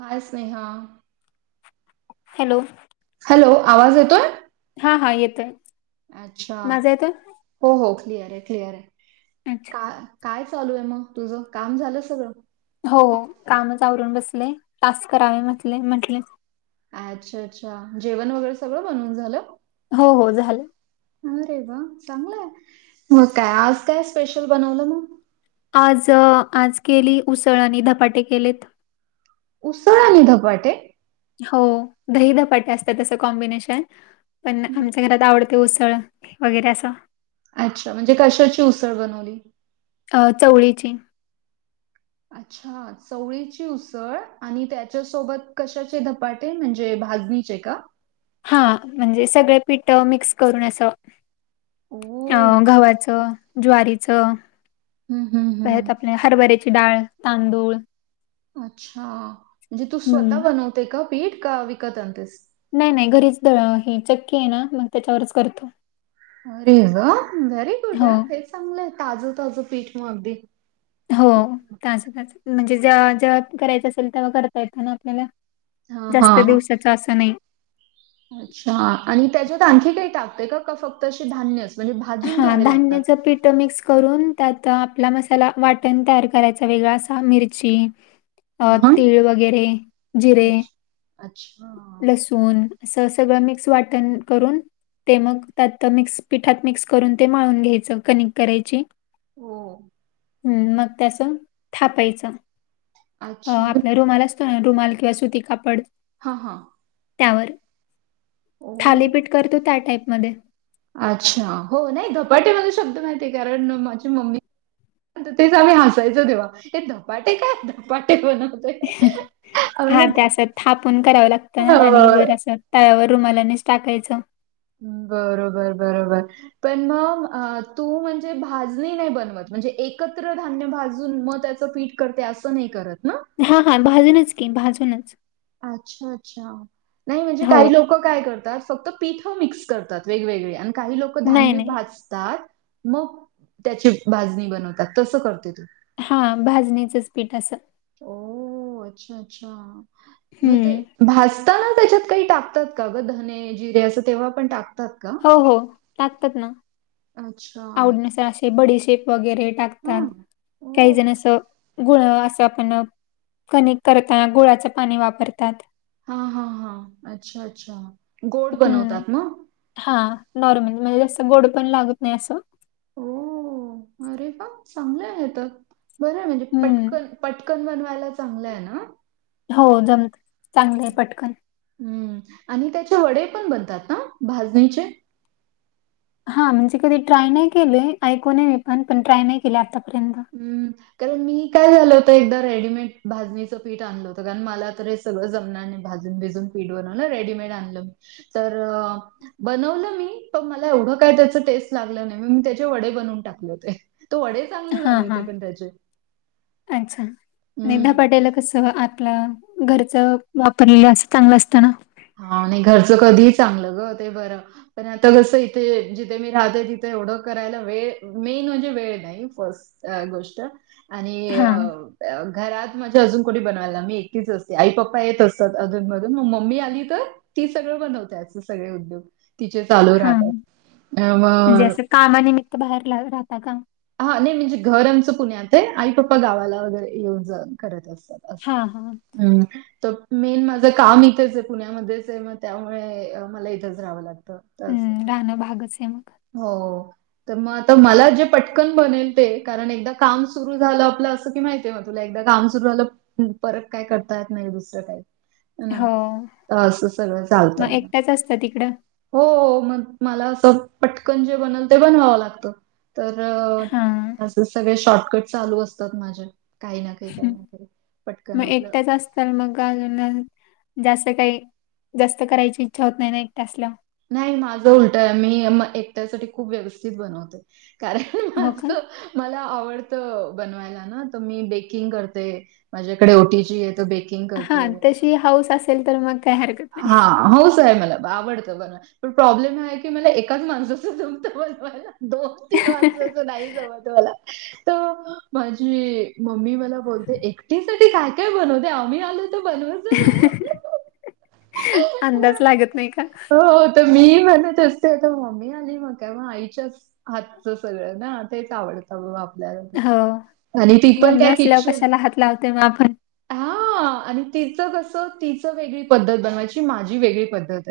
हाय ' Sneha '. Hello. Hello, आवाज येतोय? हा हा येतोय. अच्छा! माझा येतोय हो हो क्लिअर आहे, क्लिअर आहे. अच्छा का काय चालू आहे मग, तुझ काम झालं सगळं. हो कामच आवरून बसले. टास्क करावे म्हटले म्हटले. अच्छा अच्छा जेवण वगैरे सगळं बनवून झालं. हो हो झालं. अरे वा, चांगलंय मग काय आज काय स्पेशल बनवलं मग. आज आज केली उसळ आणि धपाटे केलेत. उसळ आणि धपाटे. हो दही दपाटे असतात तसं कॉम्बिनेशन पण हं. आमच्या घरात आवड ते उसळ वगैरे असं अच्छा, म्हणजे कशाची उसळ बनवली. चवळीची. अच्छा चवळीची उसळ आणि त्याच्यासोबत कशाचे धपाट ते म्हणजे भाजणीचे का? हा म्हणजे सगळे पिठ मिक्स करून असं. आ ओह! गव्हाच ज्वारीच हम् हम्. काय ते आपले हरभऱ्याचे डाळ, तांदूळ. अच्छा! म्हणजे तू हम्म स्वतः बनवते का पीठ का विकत अनतेस. नाही नाही घरीच दळण चक्की आहे ना, मग त्याच्यावरच करतो. अरे ग व्हेरी गुड हा, हो हे चांगलं आहे. ताजं ताजं पीठ मग अगदी हो. तास त म्हणजे जेव्हा जेव्हा करायचं असेल तेव्हा करता येतील ना आपल्याला हां जास्त हां. दिवसाचा असं नाही. अच्छा आणि त्याच्यात आणखी काही टाकते का का फक्त अशी धान्यच. म्हणजे भाजून हा घ्यावे लागतात? धान्यच पीठ मिक्स करून. त्यात आपला मसाला वाटण तयार करायचा वेगळा असा मिरची अ हां. तीळ वगैरे जिरे, अच्छा. अच्छा. लसून, अस सगळ मिक्स वाटण करून ते मग त्यात मिक्स पीठात मिक्स करून ते माळून घ्यायच. कनिक करायची. हो. ह् मग त्याच थापायचं अच्छा. मग आपल्या रुमाल अस तोय आणि रुमाल किंवा सुती कापड, हा, हां. त्यावर [inaudible] ओह. थालीपीठ करतो त्या टाईप मध्ये. अच्छा हो नाही धपाटे मध्ये शब्द माहिती हे कारण माझी मम्मी तेच आम्ही हसायचो तेव्हा हे धपाटे काय, धपाटे बन हा ते असत थापून करावं लागतं हो. ना आणि वर अस तव्यावर रुमालानेच टाकायचं. बरोबर, बरोबर. पण मग अ तू म्हणजे भाजणी नाही बनवत म्हणजे एकत्र धान्य भाजून मग त्याच पीठ करते असं नाही करत ना? हा हा भाजूनच की, भाजूनच. अच्छा, अच्छा नाही म्हणजे हो काही लोक लोक काय करतात फक्त पिठं मिक्स करतात वेगवेगळे आणि काही लोक नाही धान्य नाही भाजतात. मग त्याची भाजणी बनवतात तसं करते तू हा भाजणीचंच पीठ असं हो अच्छा, अच्छा म ते हम्म. भजताना त्याच्यात काही टाकतात का ग धने, जिरे असं तेव्हा पण टाकतात का? हो हो टाकतात ना. अच्छा. आवडनुसार असे बडीशेप वगैरे हां. टाकतात. काही ओह! जण असं गुळ असं आपण कणिक करताना गुळाचं पाणी वापरतात. हा हा हा अच्छा, अच्छा गोड हम्म. बनवतात ना? हा नॉर्मल म्हणजे जास्त गोड पण लागत नाही असं. हो अरे वा चांगल आहे हे तर बरं म्हणजे हम्म पटकन, पटकन बनवायला चांगलं आहे ना? हो जम चांगलय पटकन. हम्म आणि त्याचे वडे पण बनतात ना भाजणीचे? हा म्हणजे कधी ट्राय नाही केले ऐकून आहे मी पण, पण ट्राय नाही केली आतापर्यंत. हम्म, कारण मी काय झाल होतं एकदा रेडीमेड भाजणीचं पीठ आण आणलं होत कारण मला तर हे सगळं जमणार नाही भाजून भिजून पीठ बनवायला रेडीमेड आणलं होतं. तर बनवलं मी पण मला एवढं काय त्याच टेस्ट लागलं नाही म मी त्याचे वडे बनवून टाकले होते. तो वडे चांगले हां, झाले होते हां. पण त्याचे. अच्छा, नाही हम्म धपाट्याला कस आपलं घरच वापरलेलं असं चांगलं असतना. हा नाही घरचं कधीही चांगलं ग ते बरं. पण आता कसं इथे जिथे मी राहते तिथे एवढं करायला वेळ मेन म्हणजे वेळ नाही. ही फस्ट गोष्ट आणि हां, अह घरात म्हणजे अजून कोणी बनवायला मी एकटीच असते आई पप्पा येत असतात अजून मधून मग मम्मी आली तर ती सगळं बनवते असे सगळे उद्योग तिचे चालू हां. राहतात हा म्हणजे मग असं कामानिमित्त बाहेर राहता का? हा नाही म्हणजे घर आमचं पुण्यात आहे आई पप्पा गावाला वगैरे येऊन जाऊन करत असतात. हा, हा. हम्म, तर मेन माझं काम इथेच आहे पुण्यामध्येच आहे मग त्यामुळे तेव्हा मला इथंच राहावं लागत. हम् राहणं भागच आहे मग. हो हो तर मग आता मला जे पट पटकन बनेल ते कारण एकदा काम सुरू झालं आपलं असं की माहितीय मग तुला एकदा काम सुरू झालं. परत काय करता येत नाही दुसरं काही. ना हो. तर असं सगळं चालतं मग एकट्याच असता तिकडं? हो मग मला असं पटकन जे बनल ते बनवावं लागतं. तर हां. अस सगळे शॉर्टकट चालू असतात माझे. काही ना काही काही ना काही पटकन आपलं तर मग अजून अजून जास्त काही जास्त करायची इच्छा होत नाही ना एकट असल्यावर. नाही माझं उलट आहे मी एकट्यासाठी खूप व्यवस्थित बनवते. कारण हो का? माझं, मला आवडत बनवायला ना तर मी बेकिंग करते माझ्याकडे ओटी जी आहे त बेक, हा तशी हाऊस असेल तर मग काय हरकत, नाही. हा होस आहे मला आवडत, पण प्रोब्लेम हा आहे की मला एकाच माणसाच जमत बनवायला, दोन तीन माणसंंच नाही जमत अत आहे मला, तर माझी मम्मी मला बोलते एकटी साठी काय काय बनवते आम्ही आलो, तु बन, अंदाज लागत नाही का? हो, तर मी बनवत असते तर मम्मी आली म्हण का आईच्याच हातच सगळं ना तेच आवडत, टळू आपल्या हो. नतर आणि ती पण मम्मी काय असल्यावर खिचन. कशाला हात लावते मग आपण. हा आणि तिचं कसं तिचं वेगळी बनवायची माझी वेगळी पद्धत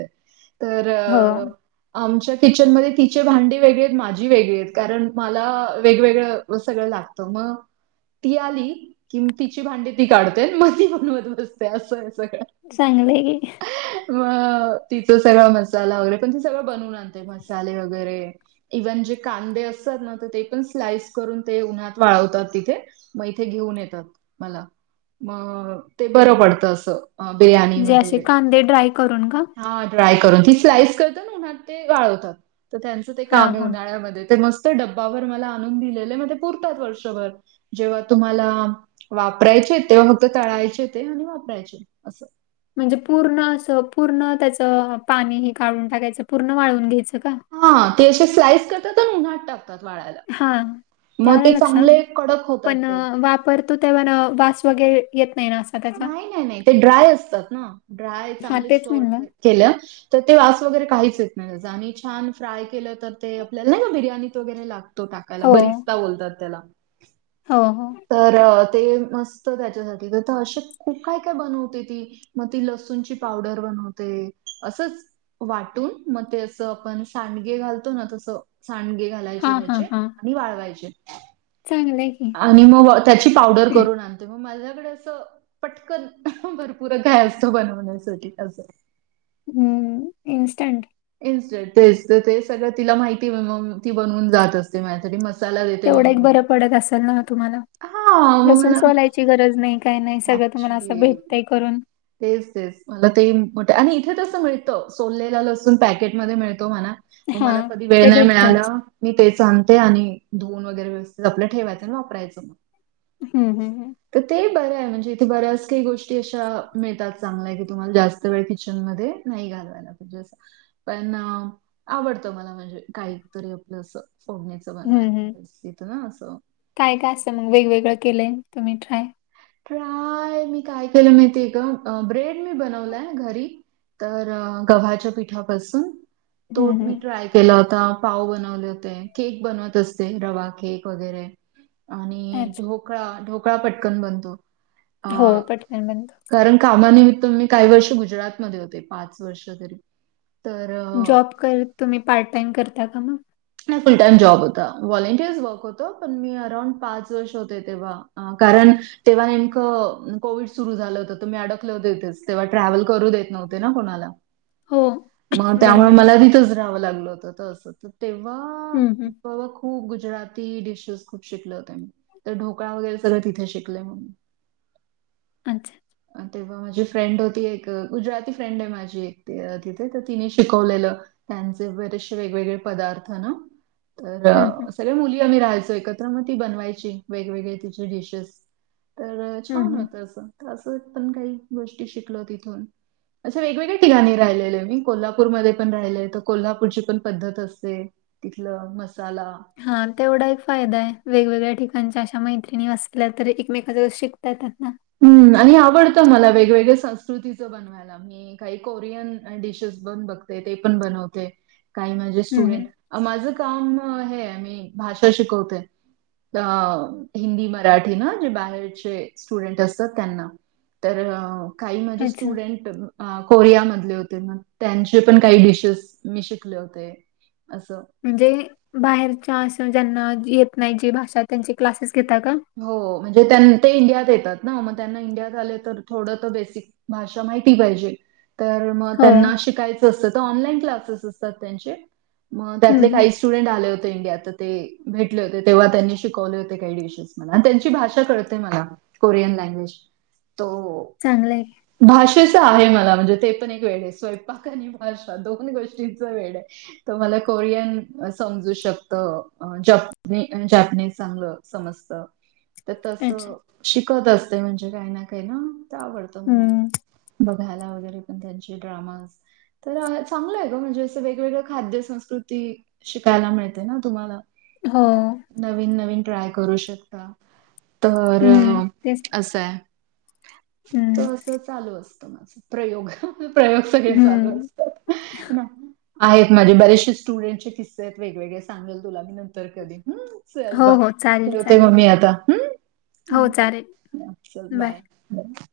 तर हो. आमच्या किचनमध्येध्ये तिचे भांडी वेगळे आहेत माझी वेगळी आहेत कारण मला वेगवेगळं सगळं लाग, तम्हा ती आली कि तिची भांडी ती काढते मजी म्हण मध बजते असं आहे सगळं, चांगलंय की, मग तिचं सगळं मसाला वगैरे पण ती सगळं बनवून आणते मसाले वगैरे, इव्हन जे कांदे असतात ना तर ते पण स्लाईस करून ते उन्हात वाळवतात तिथे? मग इथे घेऊन येतात मला म ते बर पडत अस बि म्हणजे असे कांदे ड्राय करून का? हा ट्राय करून स्लाईस उन्हात ते वाळवतात त्यां, काम हा आहे हा. उन्हाळ्यामध्ये ते मस्त डबावर मला आणून दिलेले म्हणजे पुरतात वर्षभर. जेव्हा तुम्हाला वापरायचे तेव्हा फक्त तळायचे ते आणि वापरायचे असं. म्हणजे पूर्ण असं पूर्ण त्याचं पाणी हे काढून टाकायचं पूर्ण वाळून घ्यायचं का हा ती असे स्लाइस करत उन्हटक वाला हा मग ते चांगले कडक होतात ते. परतो तेवान वास वगैरे येत नाही असं, नाही नाही नाही ते ड्राय असतात ना ड्राय हा चांगले तेच स्टोर म्हणलं. केलं तर ते वास वगैरे काहीच येत नाही जनी छान फ्राय केलं तर ते आपल्याला बिर्याणीत वगैरे लाग तो टाकायला हो बरीचदा बोलतात त्याला हो हो तर ते मस्त त्याच्यासाठी तर तर असे खूप काय काय बनवते ती. मग ती लसूणची पावडर बनवते, असच. वाटून मग तेच आपण सांडगे घालतो ना तसं सांडगे हा घालायचे त्याचे आणि वाळवायचे. चागलंय कि. आणि मग त्याची पावडर करून आणते मग माझ्या कडे असं पटकन भरपूर काय असतं बनवण्यासाठी असं. हम्म, इनस्टंड इनस्टंड तेच तर ते सगळं तिला माहितीय मग ती बनवून जात असते, माझ्यासाठी मस्त तेवढ एक बरं पडत असेल ना मग तुम्हाला, हां, मग लसूण मला सोलाय ची गरज नाही, काही नाही सगळं तुम्हाला असं भेटतय करून तेच-तेच. मला ते मं मोठं आणि इथे तसं मिळतं, सोललेलं लसून पॅकेटमध्ये मिळतो म्हणा. म हा मला कधी वेळ ते नाही मिळाला भेटतच मी तेच आणते आणि धुवून वगैरे व्यवस्थित आपलं ठेवायचं आणि वापरायचं. ह्म ह्म ह्म. तर ते बर काय म्हणजे इथे बऱ्याच काही गोष्टी अशा मिळतात चांगल्या, की तुम्हाला जास्त वेळ किचन मध्ये नाही घालवायला. पण आवडत मला, म्हणजे काहीतरी आपलं अस फोडण्या हम्म बनवाय हम्म. तिथं ना असं काय का असे ना, वेगवेगळं केलंय तुम्ही ट्राय. ट्राय मी काय केलंय माहिती का? अं ब्रेड मी बनवलंय घरी. तर गव्हाच्या पिठापासून तो हम्म मी हम्म. ट्राय केला होता. पाव बनवले होते, केक बनवत असते, रवा केक वगैरे. आणि अच्छा ढोकळा- ढोकळा पटकन बनतो. हो अ, पटकन बनतो. कारण कामानिमित्त मी काही वर्ष गुजरातमध्ये होते, पाच वर्ष तरी. तर अ, जॉब करत, तुम्ही पार्ट टाइम करता का मग? नाही फुल टाइम जॉब होता. व्हॉलेंटिअर्स वर्क होतं पण मी अराऊंड पाच वर्ष होते तेव्हा. अं कारण तेव्हा नेमकं कोविड सुरू झालं होतं. तुम्ही अडकले होते इथेच तेव्हा ट्रॅव्हल करू देत न होते ना कोणाला. हो मग त्यामुळं बरोबर मला तिथच रहावं लागल होत तसं त तेव्हा, हम्म हम्म तवा खूप गुजराती डिशेस खूप शिकलं होत मी. ते ढोकळा वगैरे सगळं तिथे शिकलेय मग. अच्छा. अ, तेव्हा माझी फ्रेंड होती, एक गुजराती फ्रेंड हे माझी एक तिथे, तर तिने शिकवलेलं. त्यांचे बरेचशे वेगवेगळे पदार्थ ना, हम्म हम्म. तर मुली आम्ही राहायचो एकत्र, मग ती बनवायची वेगवेगळे तिचे डिशेस. तर हम्म छान हम्म. होत असं, असं पण काही गोष्टी शिकलो तिथून. असे वेगवेगळ्या ठिकाणी राहिलेले मी, कोल्हापूरमध्ये पण राहिलेय, तर कोल्हापूरची पण पद्धत अस जे तिथलं मसाला हा, तेवढा एक फायदा हे. वेगवेगळ्या ठिकाणच्या अशा मैत्रिणी असल्या, तर एकमेका जवळ शिकता येतात ना. हम्म आणि आवडतं मला, वेगवेगळं संस्कृतीचं बनवायला मी काही कोरियन डिशेस पण बघते, ते पण बनवते. काही माझे हम्म हम्म स्टुडन्ट माझं काम हे हाय, मी भाषा शिकवते. अं हिंदी, मराठी ना जे बाहेरचे स्टुडंट असतात त्यांना, तर काही माझे अच्छा स्टुडंट आ कोरिया मधले होतेन. त्यांचे पण काही डिशेश मी शिकले होते. असं, म्हणजे बाहेरच्या असं ज्यांना येत नाही जी भाषा त्यांचे क्लासेस घेेता का? हो, म्हणजे त्यानं ते इंडियात येतात ना, मग त्यांना इंडियात आले तर, थोडं त बेसिक भाषा माहिती पाहिजे. तर मग हो त्यांना शिकायचं असत. त ऑनलाईन क्लासेस असतात त्यांचे. मग हम्म त्यातले हम्म काही स्टुडंट आले होते इंडियात. त ते भेटले होते. तेव्हा त्यांनी शिकवले होते काही डिशेस. मना त्यांची भाषा कळते मला कोरियन लँग्वेज. तो चांगलंय. भाषेचा आहे मला म्हणजे ते पण एक वेड हे. स्वयंपाक आणि भाषा दोन गोष्टीचा वेड आहे. त मला कोरियन समजू शकतं. अ जपनी जापनीज चांगलं समजत. त अच्छा तसं शिकत असते. म्हणजे काही ना, काही ना त आवडतं मला. हम्म. बघायला वगैरे पण त्यांचे ड्रामास. तराज चांगलं आहे ग म्हणजे असं वेगवेगळं खाद्य संस्कृती शिकायला मिळते ना तुम्हाला. हो. नवीन नवीन ट्राय करू शकता तर हं. तेच. असंय. त हं. असं चालू असतं माझ प्रयोग. प्रयोग सगळे चालू हं. अस आहेत माझे बरेचसे स्टुडंटचे किस्से आहेत वेगवेगळे सांगते. सागंल तुला मी नंतर कधी ह. हो हो. चालेल चा तेव्हा मी आता ह, चालेल. चल बाय बाय.